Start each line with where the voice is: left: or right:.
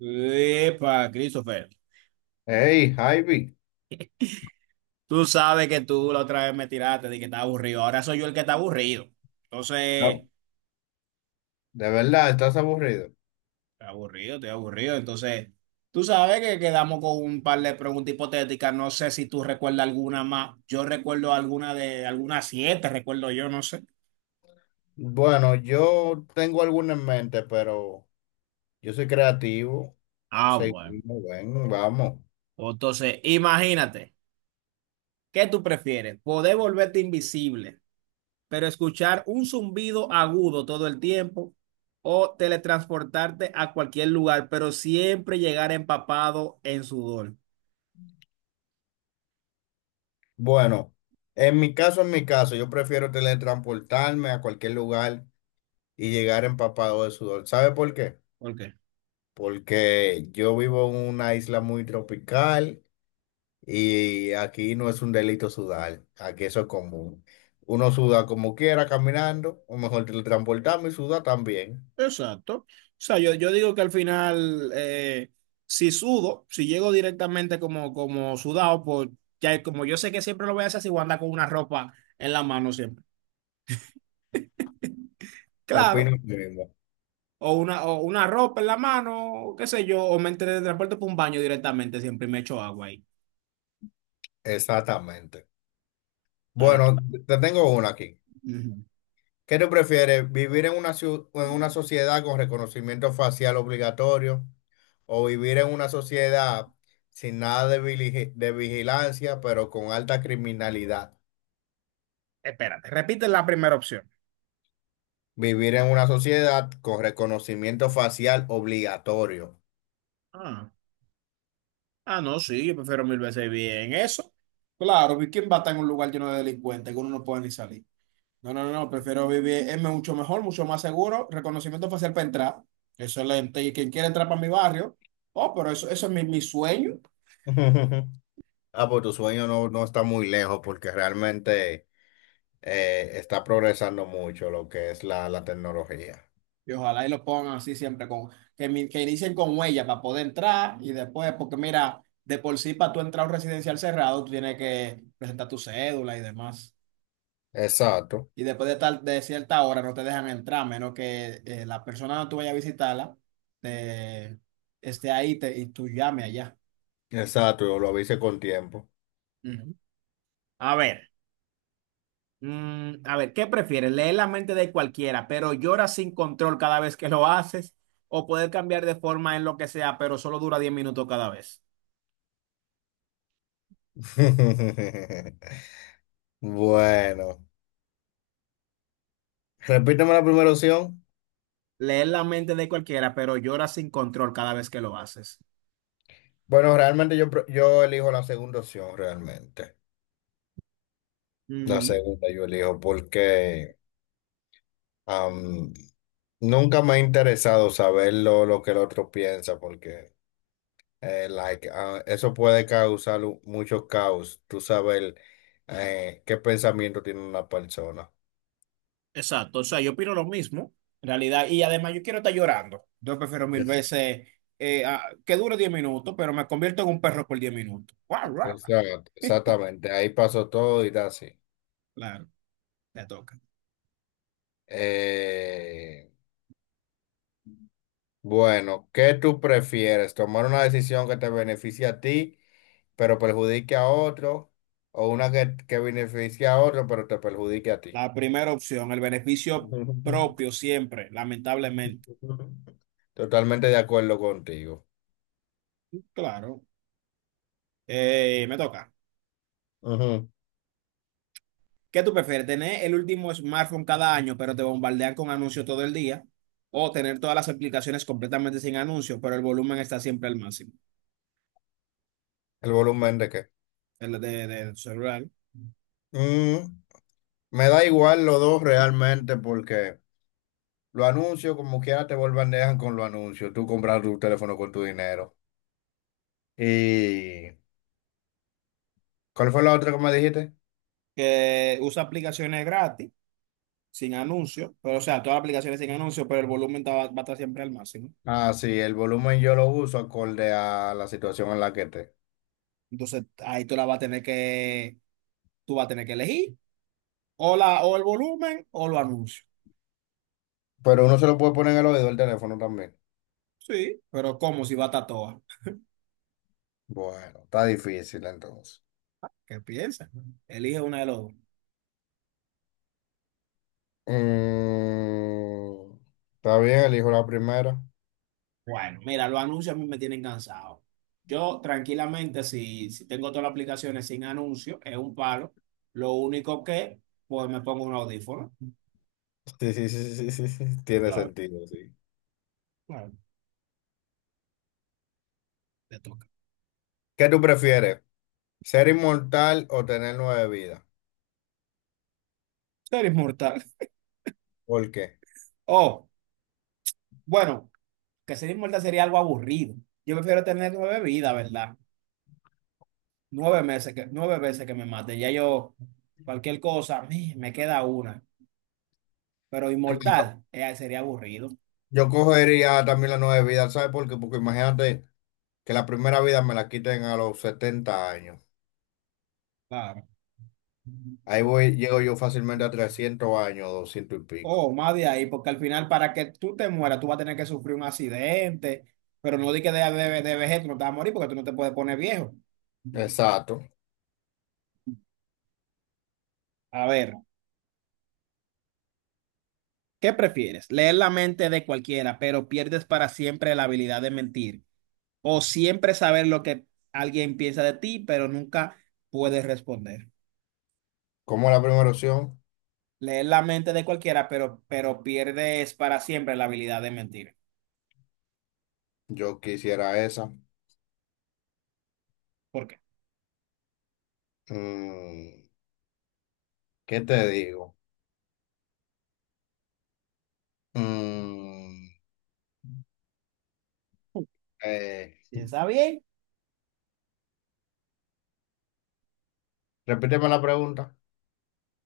right: Epa, Christopher,
left: Hey, Ivy,
right: tú sabes que tú la otra vez me tiraste de que está aburrido. Ahora soy yo el que está aburrido.
left: no,
right: Entonces,
left: de verdad, estás aburrido.
right: estoy aburrido, estoy aburrido. Entonces, tú sabes que quedamos con un par de preguntas hipotéticas. No sé si tú recuerdas alguna más. Yo recuerdo alguna de algunas siete, recuerdo yo, no sé.
left: Bueno, yo tengo alguna en mente, pero yo soy creativo.
right: Ah, bueno.
left: Seguimos, ven, vamos.
right: Entonces, imagínate, ¿qué tú prefieres? ¿Poder volverte invisible, pero escuchar un zumbido agudo todo el tiempo, o teletransportarte a cualquier lugar, pero siempre llegar empapado en sudor?
left: Bueno, en mi caso, yo prefiero teletransportarme a cualquier lugar y llegar empapado de sudor. ¿Sabe por qué?
right: ¿Por qué?
left: Porque yo vivo en una isla muy tropical y aquí no es un delito sudar, aquí eso es común. Uno suda como quiera caminando, o mejor teletransportarme y suda también.
right: Exacto. O sea, yo digo que al final, si sudo, si llego directamente como sudado, pues ya como yo sé que siempre lo voy a hacer, si voy a andar con una ropa en la mano siempre.
left: Opino
right: Claro,
left: lo mismo.
right: o una ropa en la mano, qué sé yo, o me teletransporto por un baño directamente siempre y me echo agua ahí.
left: Exactamente.
right: Dale tú.
left: Bueno, te tengo una aquí.
right: Ujú.
left: ¿Qué te prefieres, vivir en una, en una sociedad con reconocimiento facial obligatorio o vivir en una sociedad sin nada de, de vigilancia, pero con alta criminalidad?
right: Espérate, repite la primera opción.
left: Vivir en una sociedad con reconocimiento facial obligatorio.
right: Ah, ah, no, sí, yo prefiero mil veces bien eso. Claro, ¿quién va a estar en un lugar lleno de delincuentes que uno no puede ni salir? No, no, no, no, prefiero vivir, es mucho mejor, mucho más seguro, reconocimiento facial para entrar, excelente, y quien quiera entrar para mi barrio, oh, pero eso es mi sueño,
left: Ah, pues tu sueño no, no está muy lejos porque realmente está progresando mucho lo que es la tecnología.
right: y ojalá y lo pongan así siempre, que inicien con huella para poder entrar, y después, porque mira, de por sí para tú entrar a un residencial cerrado, tú tienes que presentar tu cédula y demás.
left: Exacto.
right: Y después de cierta hora no te dejan entrar, a menos que la persona donde tú vayas a visitarla eh, y tú llame allá.
left: Exacto, yo lo avisé con tiempo.
right: Ujú. A ver, a ver, ¿qué prefieres? ¿Leer la mente de cualquiera, pero lloras sin control cada vez que lo haces, o poder cambiar de forma en lo que sea, pero solo dura 10 minutos cada vez?
left: Bueno, repíteme la primera opción.
right: Leer la mente de cualquiera, pero lloras sin control cada vez que lo haces.
left: Bueno, realmente yo elijo la segunda opción, realmente. La segunda yo elijo porque am, nunca me ha interesado saber lo que el otro piensa, porque like, ah, eso puede causar mucho caos, tú saber qué pensamiento tiene una persona.
right: Exacto, o sea, yo opino lo mismo, en realidad, y además yo quiero estar llorando. Yo prefiero mil
left: Es-
right: veces que dure 10 minutos, pero me convierto en un perro por 10 minutos. Guau, guau, guau.
left: Exacto, exactamente, ahí pasó todo y da así.
right: Claro, te toca.
left: Eh, bueno, ¿qué tú prefieres? ¿Tomar una decisión que te beneficie a ti, pero perjudique a otro? ¿O una que beneficie a otro, pero te perjudique a ti?
right: La primera opción, el beneficio propio siempre, lamentablemente.
left: Totalmente de acuerdo contigo.
right: Claro, eh, me toca.
left: Ujú.
right: ¿Qué tú prefieres? ¿Tener el último smartphone cada año, pero te bombardean con anuncios todo el día, o tener todas las aplicaciones completamente sin anuncios, pero el volumen está siempre al máximo?
left: ¿El volumen de qué?
right: El de tu celular.
left: Mm, me da igual los dos realmente porque los anuncios, como quiera, te vuelvan dejan con los anuncios. Tú compras tu teléfono con tu dinero. ¿Y cuál fue la otra que me dijiste?
right: Que usa aplicaciones gratis, sin anuncios, pero o sea, todas las aplicaciones sin anuncios, pero el volumen a estar siempre al máximo.
left: Ah, sí, el volumen yo lo uso acorde a la situación en la que esté.
right: Entonces, ahí tú la vas a tener que, tú vas a tener que elegir o el volumen o los anuncios.
left: Pero uno se lo puede poner en el oído del teléfono también.
right: Sí, pero ¿cómo si va a estar toda?
left: Bueno, está difícil entonces.
right: ¿Qué piensas? Elige una de los dos.
left: Mm, está bien, elijo la primera.
right: Bueno, mira, los anuncios a mí me tienen cansado. Yo tranquilamente, si tengo todas las aplicaciones sin anuncios, es un palo. Lo único que, pues me pongo un audífono.
left: Sí, sí, sí, sí, sí, sí, sí. Tiene
right: Claro,
left: sentido, sí.
right: claro, te toca.
left: ¿Qué tú prefieres? ¿Ser inmortal o tener 9 vidas?
right: Tú eres mortal.
left: ¿Por qué?
right: Oh. Bueno, que ser inmortal sería algo aburrido. Yo prefiero tener 9 vidas, ¿verdad? 9 meses que, 9 veces que me mate. Ya yo, cualquier cosa, me queda una. Pero
left: Claro,
right: inmortal, sería aburrido.
left: yo cogería también las 9 vidas, ¿sabes por qué? Porque imagínate que la primera vida me la quiten a los 70 años.
right: Claro.
left: Ahí voy, llego yo fácilmente a 300 años, 200 y
right: O
left: pico.
right: más de ahí, porque al final, para que tú te mueras, tú vas a tener que sufrir un accidente. Pero no di que de vejez tú no te vas a morir porque tú no te puedes poner viejo.
left: Exacto.
right: A ver, ¿qué prefieres? Leer la mente de cualquiera, pero pierdes para siempre la habilidad de mentir, o siempre saber lo que alguien piensa de ti, pero nunca puedes responder.
left: Como la primera opción,
right: Leer la mente de cualquiera, pero pierdes para siempre la habilidad de mentir.
left: yo quisiera esa.
right: ¿Por qué?
left: Mm, ¿qué te digo? Mm, eh,
right: Piensa bien,
left: repíteme la pregunta.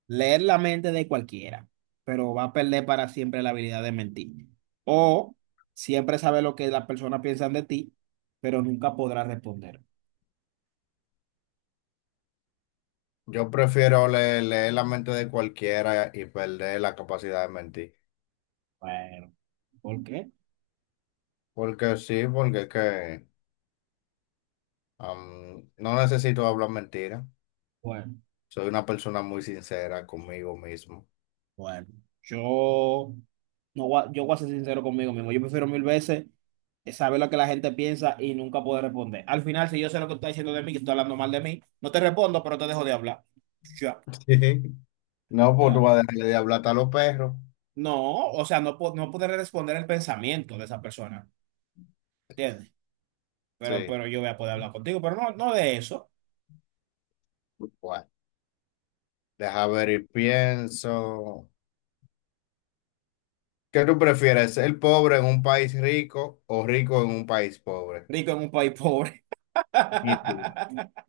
right: leer la mente de cualquiera, pero va a perder para siempre la habilidad de mentir. O siempre saber lo que las personas piensan de ti, pero nunca podrás responder.
left: Yo prefiero leer, la mente de cualquiera y perder la capacidad de mentir.
right: Bueno, ¿por qué?
left: Porque sí, porque es que no necesito hablar mentira.
right: Bueno.
left: Soy una persona muy sincera conmigo mismo.
right: Bueno, yo no voy a- yo voy a ser sincero conmigo mismo. Yo prefiero mil veces saber lo que la gente piensa y nunca poder responder. Al final, si yo sé lo que tú estás diciendo de mí, que tú estás hablando mal de mí, no te respondo, pero te dejo de hablar. Ya,
left: No, pues tú
right: claro.
left: vas a dejar de hablar hasta a los perros.
right: No, o sea, no poder responder el pensamiento de esa persona, ¿entiendes?
left: Sí.
right: Pero yo voy a poder hablar contigo, pero no de eso.
left: Bueno, deja ver y pienso. ¿Qué tú prefieres, ser pobre en un país rico o rico en un país pobre?
right: Rico en un país pobre.
left: Y tú.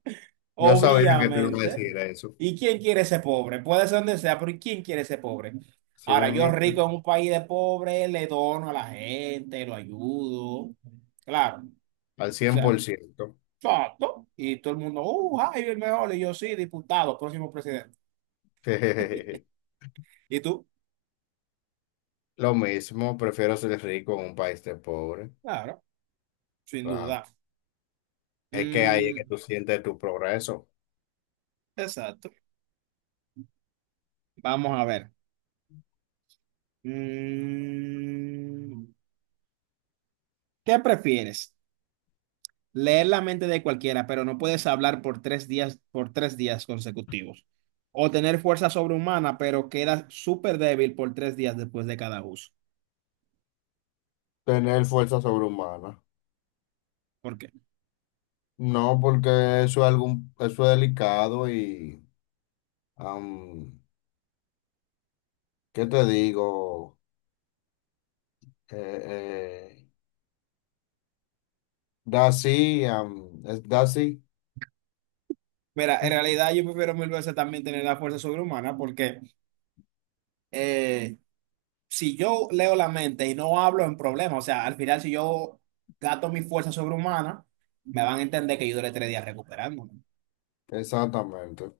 left: Yo sabía que tú ibas a
right: Obviamente.
left: decir eso.
right: ¿Y quién quiere ser pobre? Puede ser donde sea, pero ¿quién quiere ser pobre?
left: Sí,
right: Ahora,
left: me
right: yo
left: mismo,
right: rico en un país de pobre, le dono a la gente, lo ayudo. Claro. O
left: al cien
right: sea,
left: por ciento,
right: exacto. Y todo el mundo, Jaime el mejor. Y yo, sí, diputado, próximo presidente. ¿Y tú?
left: Lo mismo, prefiero ser rico en un país de pobre.
right: Claro, sin
left: Claro.
right: duda.
left: Es que ahí es que
right: Mm,
left: tú sientes tu progreso.
right: exacto. Vamos a ver. Mm, ¿qué prefieres? Leer la mente de cualquiera, pero no puedes hablar por 3 días, por tres días consecutivos. O tener fuerza sobrehumana, pero quedas súper débil por 3 días después de cada uso.
left: Tener fuerza sobrehumana.
right: ¿Por qué?
left: No, porque eso es algún, eso es delicado y, am, ¿qué te digo? Eh, eh, Daisy, es Daisy.
right: Mira, en realidad yo prefiero mil veces también tener la fuerza sobrehumana porque eh, si yo leo la mente y no hablo en problemas, o sea, al final si yo gasto mi fuerza sobrehumana, me van a entender que yo duré 3 días recuperándome.
left: Exactamente.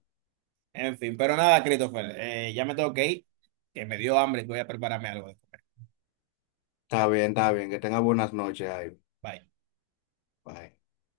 right: En fin, pero nada, Christopher, ya me tengo que ir, que me dio hambre y voy a prepararme algo de comer.
left: Está bien, está bien. Que tenga buenas noches ahí.
right: Bye.
left: Bye.